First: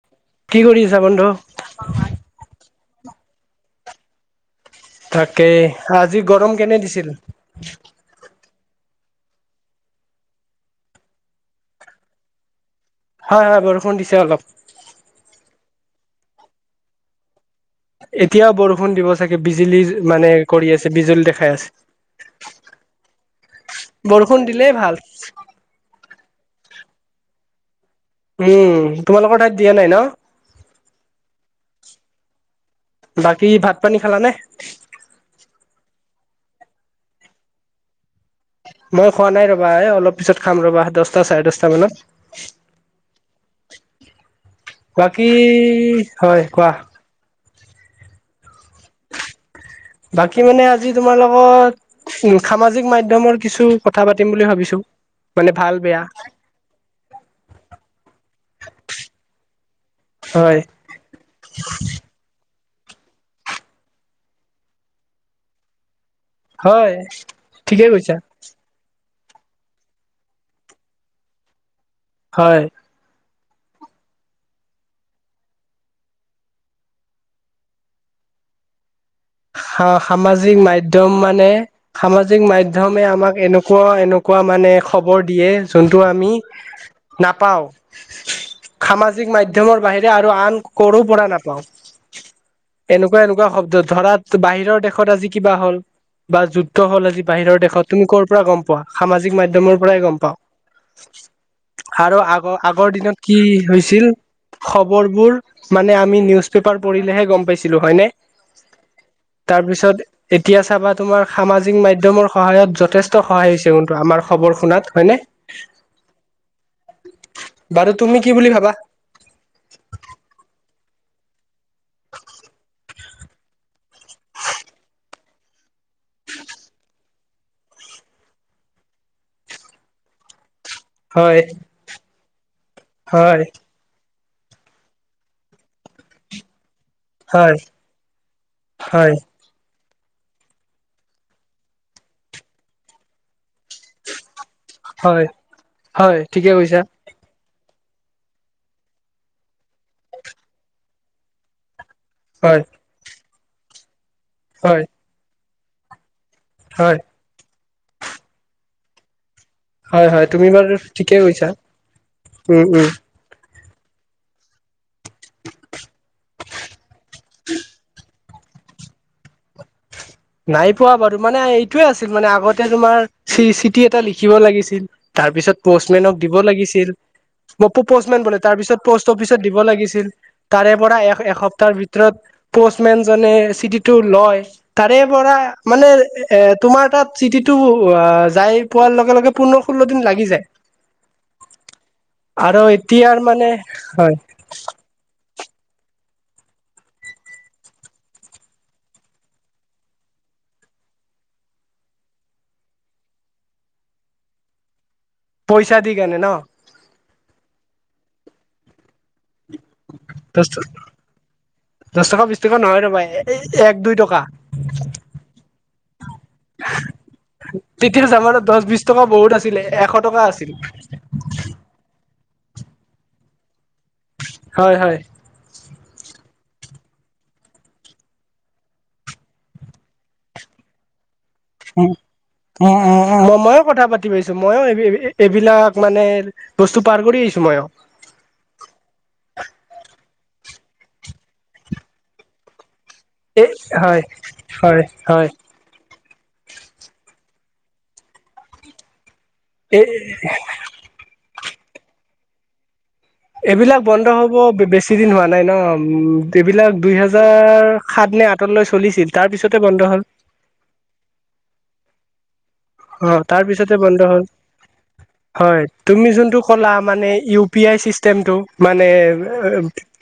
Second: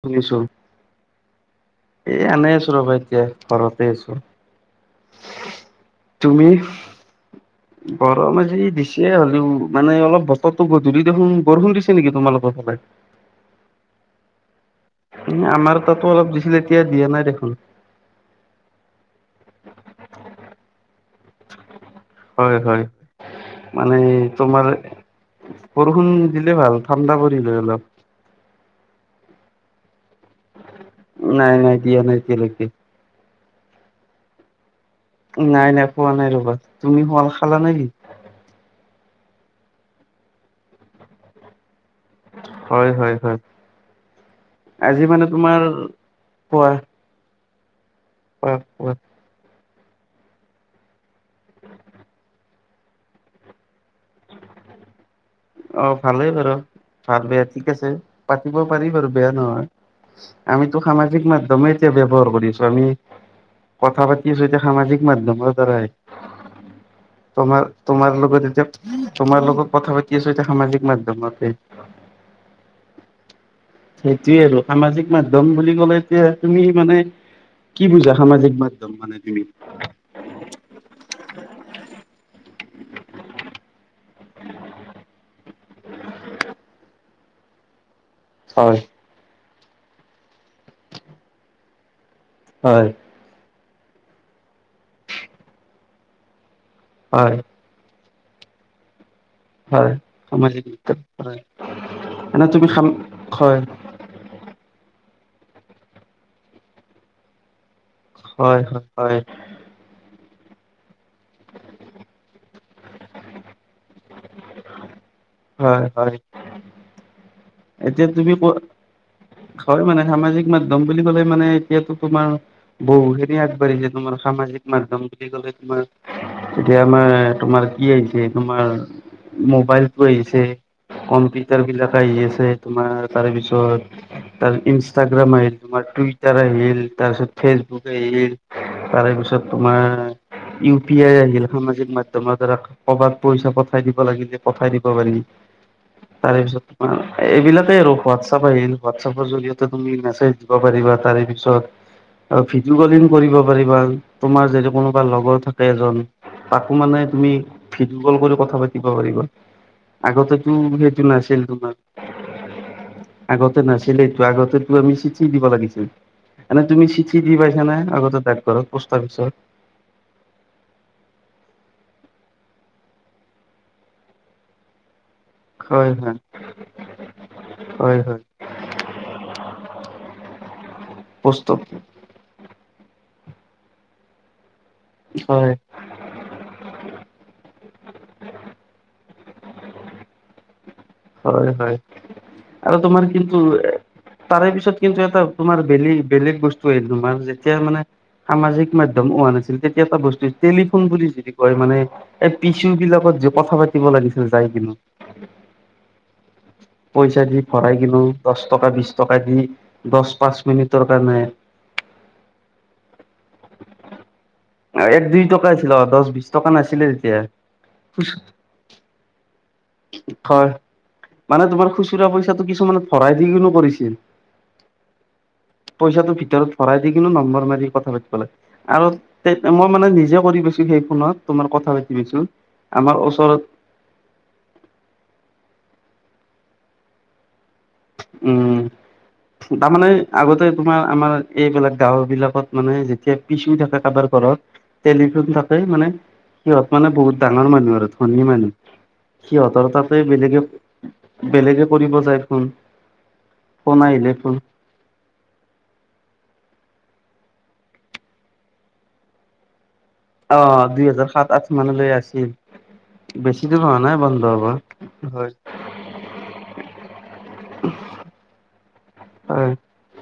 শুনিছো। কি কৰি আছা বন্ধু? এ আনে আছো ৰবা এতিয়া ঘৰতে আছো। তাকেই আজি তুমি গৰম কেনে দিছিল? পিছে হ'লেও মানে অলপ বতৰ তো গধূলি দেখোন বৰষুণ দিছে নেকি তোমালোকৰ ফালে? হয়, হয় বৰষুণ দিছে অলপ। এ আমাৰো তাতো অলপ দিছিলে এতিয়া দিয়া নাই দেখোন। এতিয়াও বৰষুণ দিব চাগে বিজুলী মানে কৰি আছে বিজুলী দেখাই আছে। হয় হয়, মান বৰষুণ তোমাৰ দিলেই ভাল। বৰষুণ দিলে ভাল ঠাণ্ডা পৰিলে অলপ। উম তোমালোকৰ ঠাইত দিয়া নাই ন? নাই নাই দিয়া নাই এতিয়ালৈকে। বাকী ভাত পানী খালানে। নাই নাই খোৱা নাই আৰু ভাত তুমি শোৱাল খালা নেকি। মই খোৱা নাই ৰবা এ অলপ পিছত খাম ৰবা দহটা চাৰে দহটা মানত। হয় হয় হয় আজি মানে বাকী তোমাৰ হয় কোৱা। উম্ খোৱা। বাকী মানে আজি তোমাৰ লগত। সামাজিক মাধ্যমত কিছু কথা পাতিম বুলি ভাবিছোঁ। অ ভালেই বাৰু ভাল বেয়া ঠিক আছে পাতিব পাৰিম বাৰু বেয়া নহয়। হয় আমিতো সামাজিক মাধ্যমে এতিয়া ব্যৱহাৰ কৰি আছোঁ। আমি কথা পাতি আছোঁ সামাজিক মাধ্যমৰ দ্বাৰাই। হয় তোমাৰ ঠিকে কৈছা তোমাৰ লগত এতিয়া। তোমাৰ লগত কথা পাতি আছোঁ এতিয়া সামাজিক মাধ্যমতে। হয়। সেইটোয়ে আৰু সামাজিক মাধ্যম বুলি কলে এতিয়া তুমি মানে। কি বুজা সামাজিক মাধ্যম মানে। তুমি সামাজিক মাধ্যমত মানে সামাজিক মাধ্যম। মাধ্যমে আমাক এনেকুৱা এনেকুৱা মানে খবৰ দিয়ে যোনটো আমি। নাপাওঁ। হয় সামাজিক মাধ্যমৰ বাহিৰে আৰু আন কৰ পৰা নাপাওঁ। হয় এনেকুৱা এনেকুৱা শব্দ ধৰাত বাহিৰৰ দেশত আজি কিবা হ'ল বা যু ত হল আজি হয় বাহিৰৰ দেশত তুমি কৰ পৰা গম পোৱা, সামাজিক মাধ্যমৰ হয় পৰাই গম পাওঁ। সামাজিক মাধ্যম হয় আৰু মানে আগৰ তুমি সাম আগৰ দিনত কি হয় হৈছিল খবৰ বোৰ মানে আমি নিউজ পেপাৰ পঢ়িলেহে গম পাইছিলোঁ। হয় হয় হয়। তাৰপিছত এতিয়া চাবা তোমাৰ সামাজিক মাধ্যমত সহায়ত যথেষ্ট সহায় হৈছে কিন্তু আমাৰ খবৰ শুনাত হয়নে? হয় হয়। বাৰু এতিয়া কি তুমি ক, বুলি ভাবা? হয় মানে সামাজিক মাধ্যম লম বুলি কলে মানে এতিয়াতো তোমাৰ বহুখিনি আগবাঢ়িছে তোমাৰ সামাজিক মাধ্যম বুলি কলে। মা, এতিয়া আমাৰ তোমাৰ কি আহিছে তোমাৰ মোবাইলতো আহিছে, হয়, কম্পিউটাৰবিলাক আহি আছে তোমাৰ হয়, তাৰপিছত তাৰ ইনষ্টাগ্ৰাম আহিল, তোমাৰ টুইটাৰ আহিল। তাৰপিছত হয়, ফেচবুক আহিল, তাৰে হয়, পিছত তোমাৰ ইউ পি আই আহিল, সামাজিক মাধ্যমৰ দ্বাৰাই কৰবাত পইচা পঠাই দিব লাগিলে। পঠাই দিব পাৰি, হয়, হয়, তাৰে ঠিকে পিছত কৈছা। তোমাৰ এইবিলাকে আৰু হোৱাটছ আপ আহিল, হোৱাটছআপৰ জৰিয়তে তুমি মেছেজ দিব পাৰিবা তাৰে পিছত আৰু হয়, ভিডিঅ' কলিং কৰিব পাৰিবা তোমাৰ যদি হয়, কোনোবা ভাল লগৰ থাকে এজন। তাকো হয়, মানে তুমি ভিডিঅ' কল কৰি কথা পাতিব পাৰিবা। হয় হয় তুমি আগতেতো বাৰু সেইটো ঠিকেই নাছিল কৈছা উম উম। নাছিলেই ত আগতে আমি চিঠি দিব লাগিছিল। মানে তুমি চিঠি দি পাইছা নে আগতে ডাকঘৰত পষ্ট অফিচত? নাই পোৱা বাৰু মানে এইটোৱে আছিল মানে আগতে তোমাৰ চি- চিঠি এটা লিখিব লাগিছিল তাৰ পিছত হয় প'ষ্টমেনক হয় দিব লাগিছিল। বপো হয় হয় পষ্টমেন বলে তাৰ পিছত প'ষ্ট অফিচত দিব লাগিছিল, তাৰে পৰা পোষ্ট এসপ্তাহৰ ভিতৰত পষ্টমেন। জানে, চিঠিটো লয়। তাৰেপৰা হয় মানে, এ, তোমাৰ তাত চিঠিটো যাই পোৱাৰ লগে, লগে। পোন্ধৰ, ষোল্ল দিন লাগি যায়। হয়, হয় আৰু তোমাৰ এতিয়াৰ কিন্তু, মানে হয় তাৰে পিছত কিন্তু, এটা তোমাৰ বেলেগ, বেলেগ বস্তুৱে। তোমাৰ যেতিয়া মানে, সামাজিক মাধ্যম হোৱা নাছিল তেতিয়া এটা বস্তু টেলিফোন বুলি যদি কয় মানে এই পিছু বিলাকত যে কথা পাতিব লাগিছিল যায় কিনো। পইচা দি কেনে ন। পইচা দি ভৰাই কিলো দশ টকা বিশ টকা দি দশ -পাঁচ দহ মিনিটৰ কাৰণে এই এক দুই টকা। এক- দুই টকা আছিলে অ দশ -বিশ টকা নাছিলে তেতিয়া। তেতিয়া জামাণৰ দশ -বিশ টকা বহুত আছিলে। এশ টকা আছিল হয়, মানে তোমাৰ খুচুৰা পই পিছত তো কিছুমানত ভৰাই দি কৰিছিল, হয় হয় পইচাটোৰ ভিতৰত ভৰাই দি কিনো নম্বৰ মাৰি কথা পাতিবলে, আৰু মই মানে নিজে কৰি পাইছো সেই ফোনত। তোমাৰ কথা উ পাতি পাইছো উম আমাৰ ওচৰত উম ময়ো কথা পাতি পাইছো মই এ এইবিলাক মানে বস্তু পাৰ কৰি আহিছো মই আ উম। তাৰমানে আগতে তোমাৰ আমাৰ এইবিলাক গাঁওবিলাকত মানে এ কেবপিছু থাকে হয় কাৰোবাৰ ঘৰত, হয় হয় টেলিফোন থাকে মানে সিহত মানে বহুত ডা ডাঙৰ মানুহ আৰু ধনী মানুহ, সিহঁতৰ এই তাতে বেলেগে বেলেগে কৰিব যায় ফোন। ফোন এইবিলাক বন্ধ আহিলে ফোন হব বেছি দিন হোৱা নাই ন উম এইবিলাক দুই হেজাৰ সাত নে, আঠ লৈ চলিছিল। তাৰ পিছতে, বন্ধ হ'ল অ'! দুই হোজাৰ, সাত, আঠ মানলৈ আছিল। অ'! বেছি দূৰ তাৰপিছতে হোৱা নাই বন্ধ হ'ল। হ'ব হয়। তুমি যোনটো ক'লা! মানে, ইউ পি আই চিষ্টেমটো মানে, হয়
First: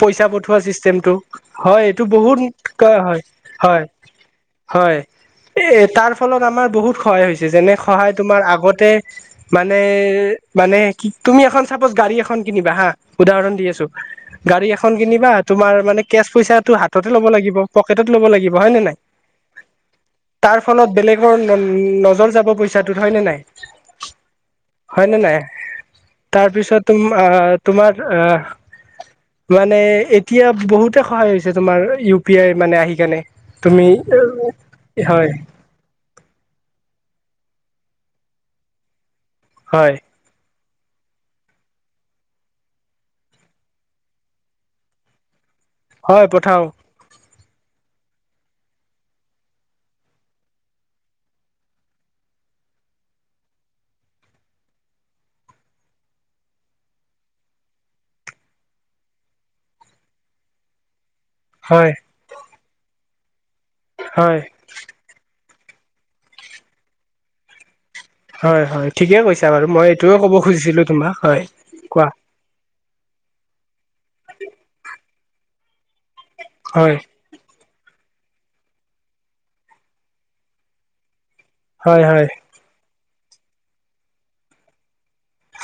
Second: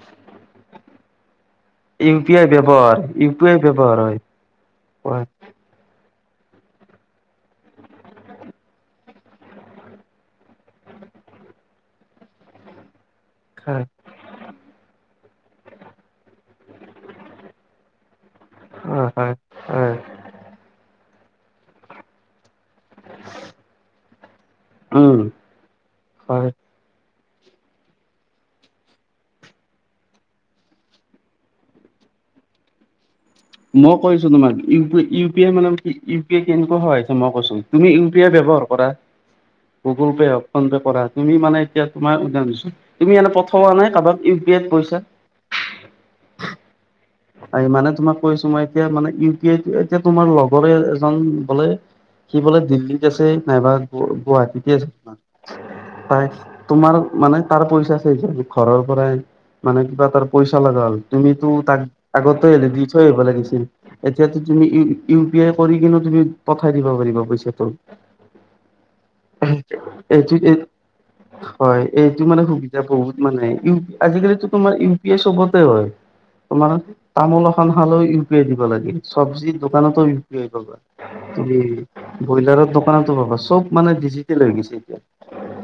পইচা পঠোৱা চিষ্টেম। হয়, এইটো ইউ পি বহুত আই ক' ব্যৱহাৰ হয়, ইউ পি আই হয়, ব্যৱহাৰ হয়। এ, তাৰ ফলত আমাৰ বহুত সহায় হৈছে। যেনে সহায় তোমাৰ, আগতে মানে, মানে, তুমি এখন চাপছ গাড়ী এখন কিনিবা হা! উদাহৰণ দি হয় আছোঁ, গাড়ী এখন কিনিবা তোমাৰ মানে, কেচ পইচাটো হাততে ল'ব লাগিব। পকেটত [unintelligible] ল'ব লাগিব। হয় নে নাই? হয় হয় তাৰফলত, বেলেগৰ ন' নজৰ যা [unintelligible] হয় নে নাই? হয় নে উম নাই? হয় তাৰপিছত তোমাৰ অ'! মানে, এতিয়া বহুতে সহায় হৈছে তোমাৰ। ইউ পি আই মানে, আহি কেনে। তুমি মই কৈছোঁ তোমাক! ই ইউ হয় পি আই মানে কি? ইউ পি আই কেনেকোৱা হয়। মই কৈছোঁ! তুমি ইউ পি আই ব্যৱহাৰ কৰা। হয় গুগল পে' হওঁক ফোন পে কৰা। তুমি মানে, এতিয়া তোমাৰ [unintelligible] তুমি প্ৰথম নাই কাৰোবাক ইউ পি আইত পইচা হয়, পঠাওঁ। কৈছোঁ। মই এতিয়া মানে, ই পি আই এতিয়া তোমাৰ লগৰে এজন বোলে সি বোলে, দিল্লীত আছে নাইবা গু, গুৱাহাটীতে আছে তাই তোমাৰ মানে, তাৰ পইচা চইচা, ঘৰৰ পৰাই মানে, কিবা তাৰ পইচা লাগা হ'ল। তুমিতো, তাক হয় আগতে দি থৈ আহিব লাগিছিল। এতিয়াতো হয় তুমি পে কৰি কিনেও তুমি পঠাই দিব পাৰিবা পইচাটো। হয় হয় ঠিকে কৈছা বাৰু মই এইটোয়ে ক'ব এইটো, এই, খুজিছিলো তোমাক হয়। কোৱা এইটো মানে, সুবিধা বহুত মানে। আজিকালিটো তোমাৰ ইউ পি আই চবতে হয়। তোমাৰ হয় [unintelligible] খন হালও ইউ পি আই দিব লাগে চবজি দোকানতো ইউ পি আই পাবা। তুমি হয় হয় ব্ৰইলাৰৰ দোকানতো পাবা চব মানে ডিজিটেল হৈ গৈছে এতিয়া।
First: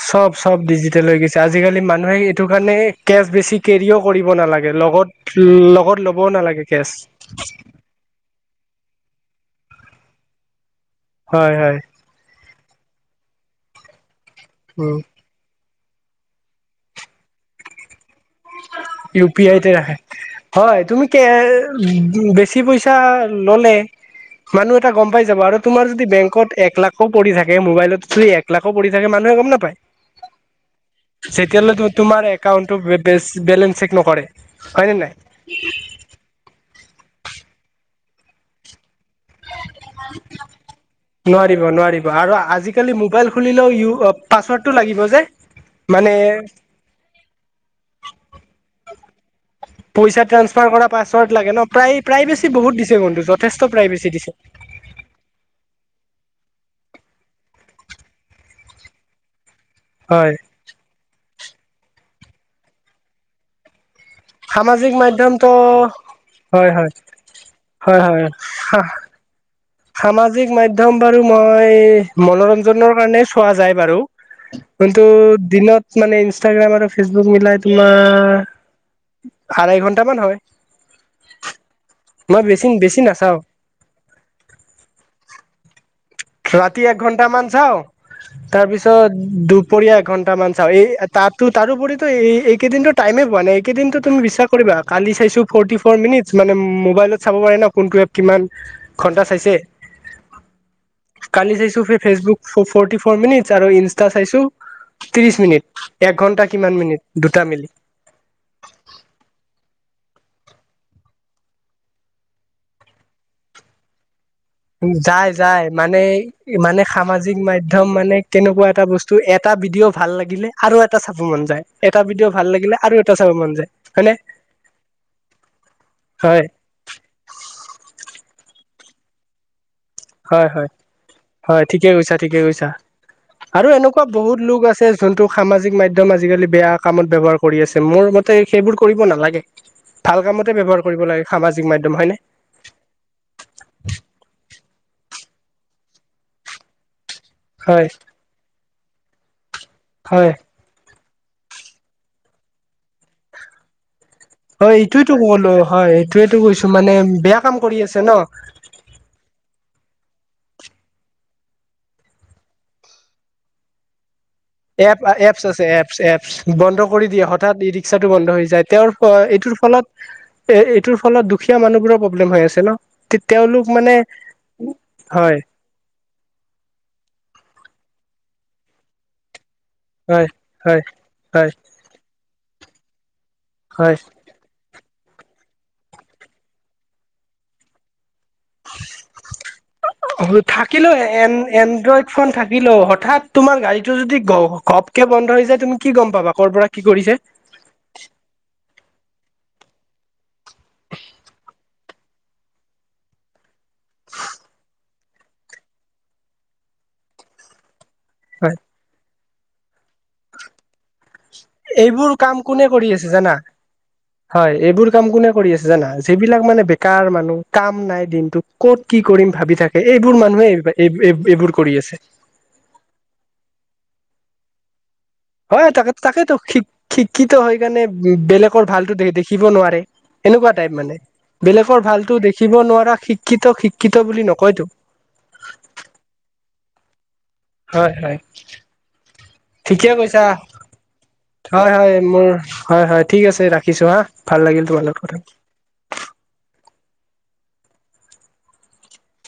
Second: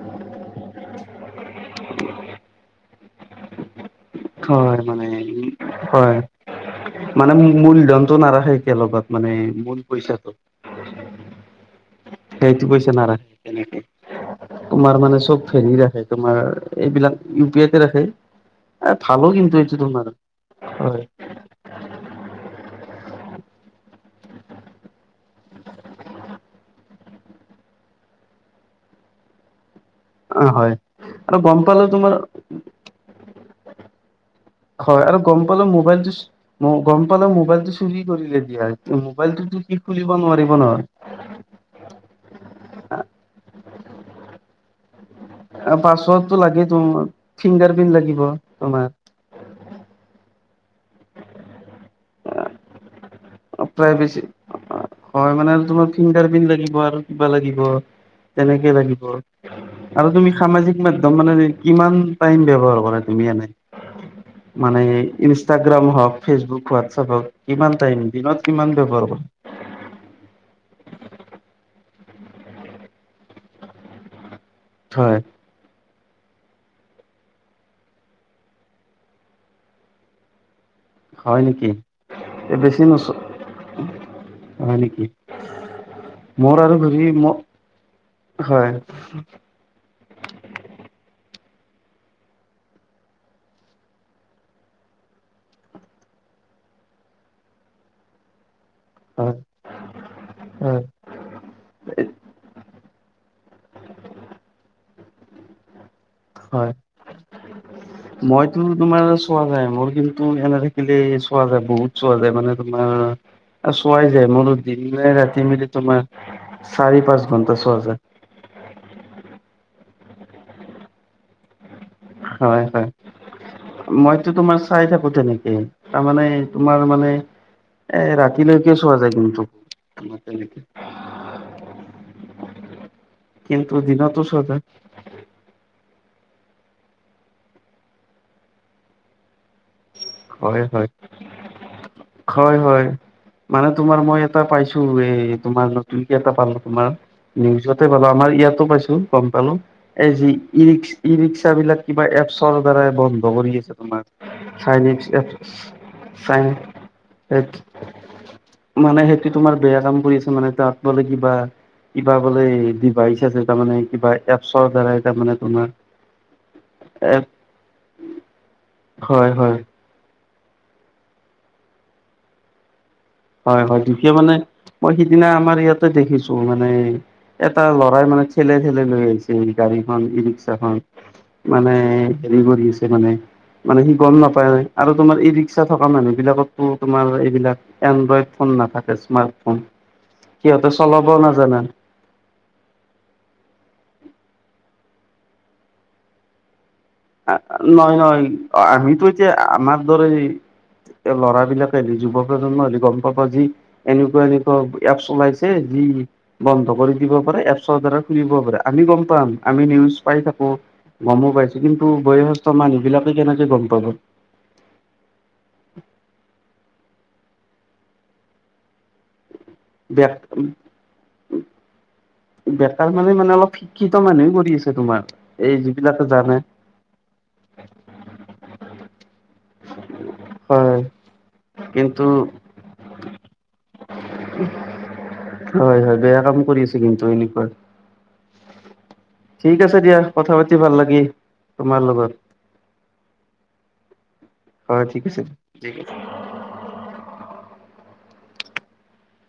চব চব ডিজিটেল হৈ গৈছে আজিকালি মানুহে এইটো কাৰণে কেছ বেছি কেৰিও কৰিব নালাগে হয় মানে লগত লগত ল'বও নালাগে কেছ। টো নাৰাখে একেলগত মানে মল পইছাটো। হয়, হয়। সেইটো পইচা নাৰাখে তেনেকে। উম তোমাৰ মানে, চব হেৰি ৰাখ তোমাৰ, এইবিলাক ইউ পি আইতে ৰাখে। ইউ ভালোঁ পি কিন্তু, আইতে এইটো ৰাখে তোমাৰ। হয়। তুমি কে বেছি পইচা ল'লে [inaudible] মানুহ এটা গম পাই যাব আৰু তোমাৰ যদি বেংকত এক লাখো পৰি থাকে। মোবাইলত যদি এক লাখো পৰি থাকে মানুহে গম নাপায়। অ হয় আৰু গম পালো তেতিয়াহ'লে তোমাৰ একাউণ্টো বে, বেলেঞ্চ চেক নকৰে। নে হয় নাই আৰু গম পালোঁ মোবাইলটো, গম পালোঁ, মোবাইলটো চুৰি কৰিলে দিয়া। মোবাইলটোতো সি খুলিব নোৱাৰিব নহয়। নোৱাৰিব, নোৱাৰিব আৰু আজিকালি, মোবাইল খুলিলেও ইউ অ' পাছপৰ্ডটো লাগিব। যে মানে পাছপৰ্ডটো লাগে তোমাৰ, ফিংগাৰ প্ৰিণ্ট লাগিব তোমাৰ। পইচা ট্ৰাঞ্চফাৰ কৰা পাছৱৰ্ড লাগে ন'! প্ৰাই, প্ৰাইভেচী বেছি বহুত দিছে বন্ধু। অ'! প্ৰাইভেচী, হয়! মানে, তোমাৰ ফিংগাৰ প্ৰিন্ট লাগিব আৰু কিবা লাগিব, তেনেকে লাগিব। আৰু তুমি হয় সামাজিক মাধ্যম মানে, কিমান টাইম ব্যৱহাৰ কৰা তুমি এনে? মানে, সামাজিক মাধ্যমটো ইনষ্টাগ্ৰাম হওঁক, ফেচবুক হয় হয় হোৱাটছএপ হওঁক, কিমান টাইম? হয় হয় দিনত কিমান ব্যৱহাৰ কৰা? সামাজিক মাধ্যম বাৰু মই মনোৰঞ্জনৰ কাৰণে চোৱা যায় বাৰু। কিন্তু, হয়, দিনত মানে ইনষ্টাগ্ৰাম আৰু ফেচবুক মিলাই তোমাৰ আঢ়াই ঘন্টামান হয়। হয় নেকি এই বেছি নচ। হয় নেকি। মোৰ আৰু ৰাতি এক ঘূৰি ম ঘন্টা মান চাও। হয়, তাৰপিছত দুপৰীয়া এঘন্টামান চাওঁ এই তাত ত' তাৰোপৰিতো এইকেইদিনটো টাইমে পোৱা নাই এইকেইদিনতো তুমি বিশ্বাস কৰিবা কালি চাইছো ফটি ফ' মিনিট। মানে মোবাইলত চাব পাৰে ন কোনটো এপ কিমান। ঘন্টা হয়, চাইছে হয়, কালি চাইছো ফে ফেচবুক। ফৰ্টি ফৰ মিনিট আৰু ইনষ্টা চাইছো ত্ৰিশ মিনিট। এক ঘন্টা হয় কিমান মিনিট দুটা মিলি মইতো তোমাৰ চোৱা যায় মোৰ কিন্তু এনে থাকিলে চোৱা যায় বহুত চোৱা যায় মানে তোমাৰ চোৱা। যায় যায় মানে মানে চাৰি পাঁচ সামাজিক ঘন্টা চোৱা মাধ্যম যায় মানে কেনেকুৱা এটা বস্তু। এটা ভিডিঅ' ভাল লাগিলে আৰু এটা চাব মন যায় এটা ভিডিঅ' ভাল হয় লাগিলে হয়। আৰু এটা চাব মন যায় হয়নে মইতো তোমাৰ চাই থাকো তেনেকে তাৰমানে হয় তোমাৰ মানে। এ ৰাতিলৈকে চোৱাা যায় কিন্তু। তোমাৰ হয় তেনেকে হয় হয় ঠিকে কৈছা ঠিকে কৈছা। আৰু কিন্তু এনেকুৱা দিনতো বহুত চোৱা লোক যায় আছে যোনটোক সামাজিক মাধ্যম আ আজিকালি বেয়া কামত ব্যৱহাৰ কৰি আছে মোৰ মতে সেইবোৰ কৰিব নালাগে। ভাল কামতে হয় ব্যৱহাৰ হয় কৰিব লাগে সামাজিক মাধ্যম হয়নে? হয় হয় মানে তোমাৰ মই এটা পাইছো। তোমাৰ নতুন কেই এটা পালোঁ তোমাৰ নিউজতে হয় পালোঁ আমাৰ ইয়াতো পাইছো গম পালোঁ। এই যি হয় ই ৰিক্স ই ৰিক্সা বিলাক কিবা এপছৰ দ্বাৰাই বন্ধ কৰি আছে তোমাৰ। হয় চাইনিজ এইটোয়ো এপ কলো হয় এইটোয়ো কৈছো চাই মানে বেয়া কাম কৰি আছে ন। মানে সেইটো তোমাৰ বেয়া কাম। কৰি আছে মানে তাত বোলে কিবা কিবা বোলে দিবা আহিছে তাৰমানে কিবা এপছৰ এপ দ্বাৰাই তাৰমানে এপছ আছে তোমাৰ এপছ এপছ বন্ধ কৰি এপ দিয়ে হঠাৎ ই ৰিক্সাটো বন্ধ হৈ যায় তেওঁৰ ফ হয় এইটোৰ হয় ফলত এ এইটোৰ ফলত দুখীয়া মানুহবোৰৰ প্ৰব্লেম হৈ আছে ন হয় হয় গতিয়া মানে মই সিদিনা হয় আমাৰ ইয়াতে দেখিছো মানে এটা লৰা প্ৰায় মানে ঠেলে ঠেলে লৈ আহিছে গাড়ী খ ই হয় ৰিক্সা খন হয় হয় মানে হেৰি কৰি আছে মানে মানে সি হয় গম নাপায় নাই আৰু তোমাৰ এই ৰিক্সা থকা মানুহ বিলাকতো তোমাৰ এইবিলাক এনড্ৰইড ফোন নাথাকে স্মাৰ্ট ফোন থাকিলো এ এড্ৰইড ফোন থাকিলো হঠাৎ তোমাৰ গাড়ী টো যদি ঘপকে বন্ধ হৈ যায় তুমি কি গ'ম পাবা কৰ' পৰা কি কৰিছে নয় নহয় আমিতো এতিয়া আমাৰ দৰে লৰাবলাকে হলে যুৱ প্ৰজন্ম হল গম পাবা যি এনেকুৱা এনেকুৱা এপছ ওলাইছে যি বন্ধ কৰি দিব পাৰে এপছৰ দ্বাৰা পাৰে আমি গম পাম আমি নিউজ পাই থাকো গমো পাইছো কিন্তু এইবোৰ কাম বয়োজ্যেষ্ঠ কোনে মানুহ কৰি আছে বিলাকে জানা কেনেকে গম পাব হয় এইবোৰ কাম কোনে কৰি আছে জানা যিবিলাক মানে মানে বেকাৰ মানুহ কাম নাই দিনটোত ক'ত কি কৰিম ভাবি থাকে বে এইবোৰ মানুহে এই এই এইবোৰ কৰি আছে বেটাৰ মানে মানে অলপ শিক্ষিত মানুহে কৰি আছে তোমাৰ এই হয় তাকে যিবিলাকে তাকেতো জানে শ শিক্ষিত হৈ কাৰণে বেলেগৰ ভালতো দেখিব নোৱাৰে এনেকুৱা টাইপ হয় মানে বেলেগৰ কিন্তু ভালতো দেখিব নোৱাৰা শিক্ষিত শিক্ষিত বুলি নকয়তো হয় হয় বেয়া কাম কৰি আছে কিন্তু এনে হয় হয় ঠিক আছে ঠিকে দিয়া কৈছা কথা পাতি ভাল লাগি হয় হয় মোৰ হয় হয় ঠিক আছে ৰাখিছো হা ভাল লাগিল হয় তোমাৰ লগ ঠিক আছে কথা [unintelligible]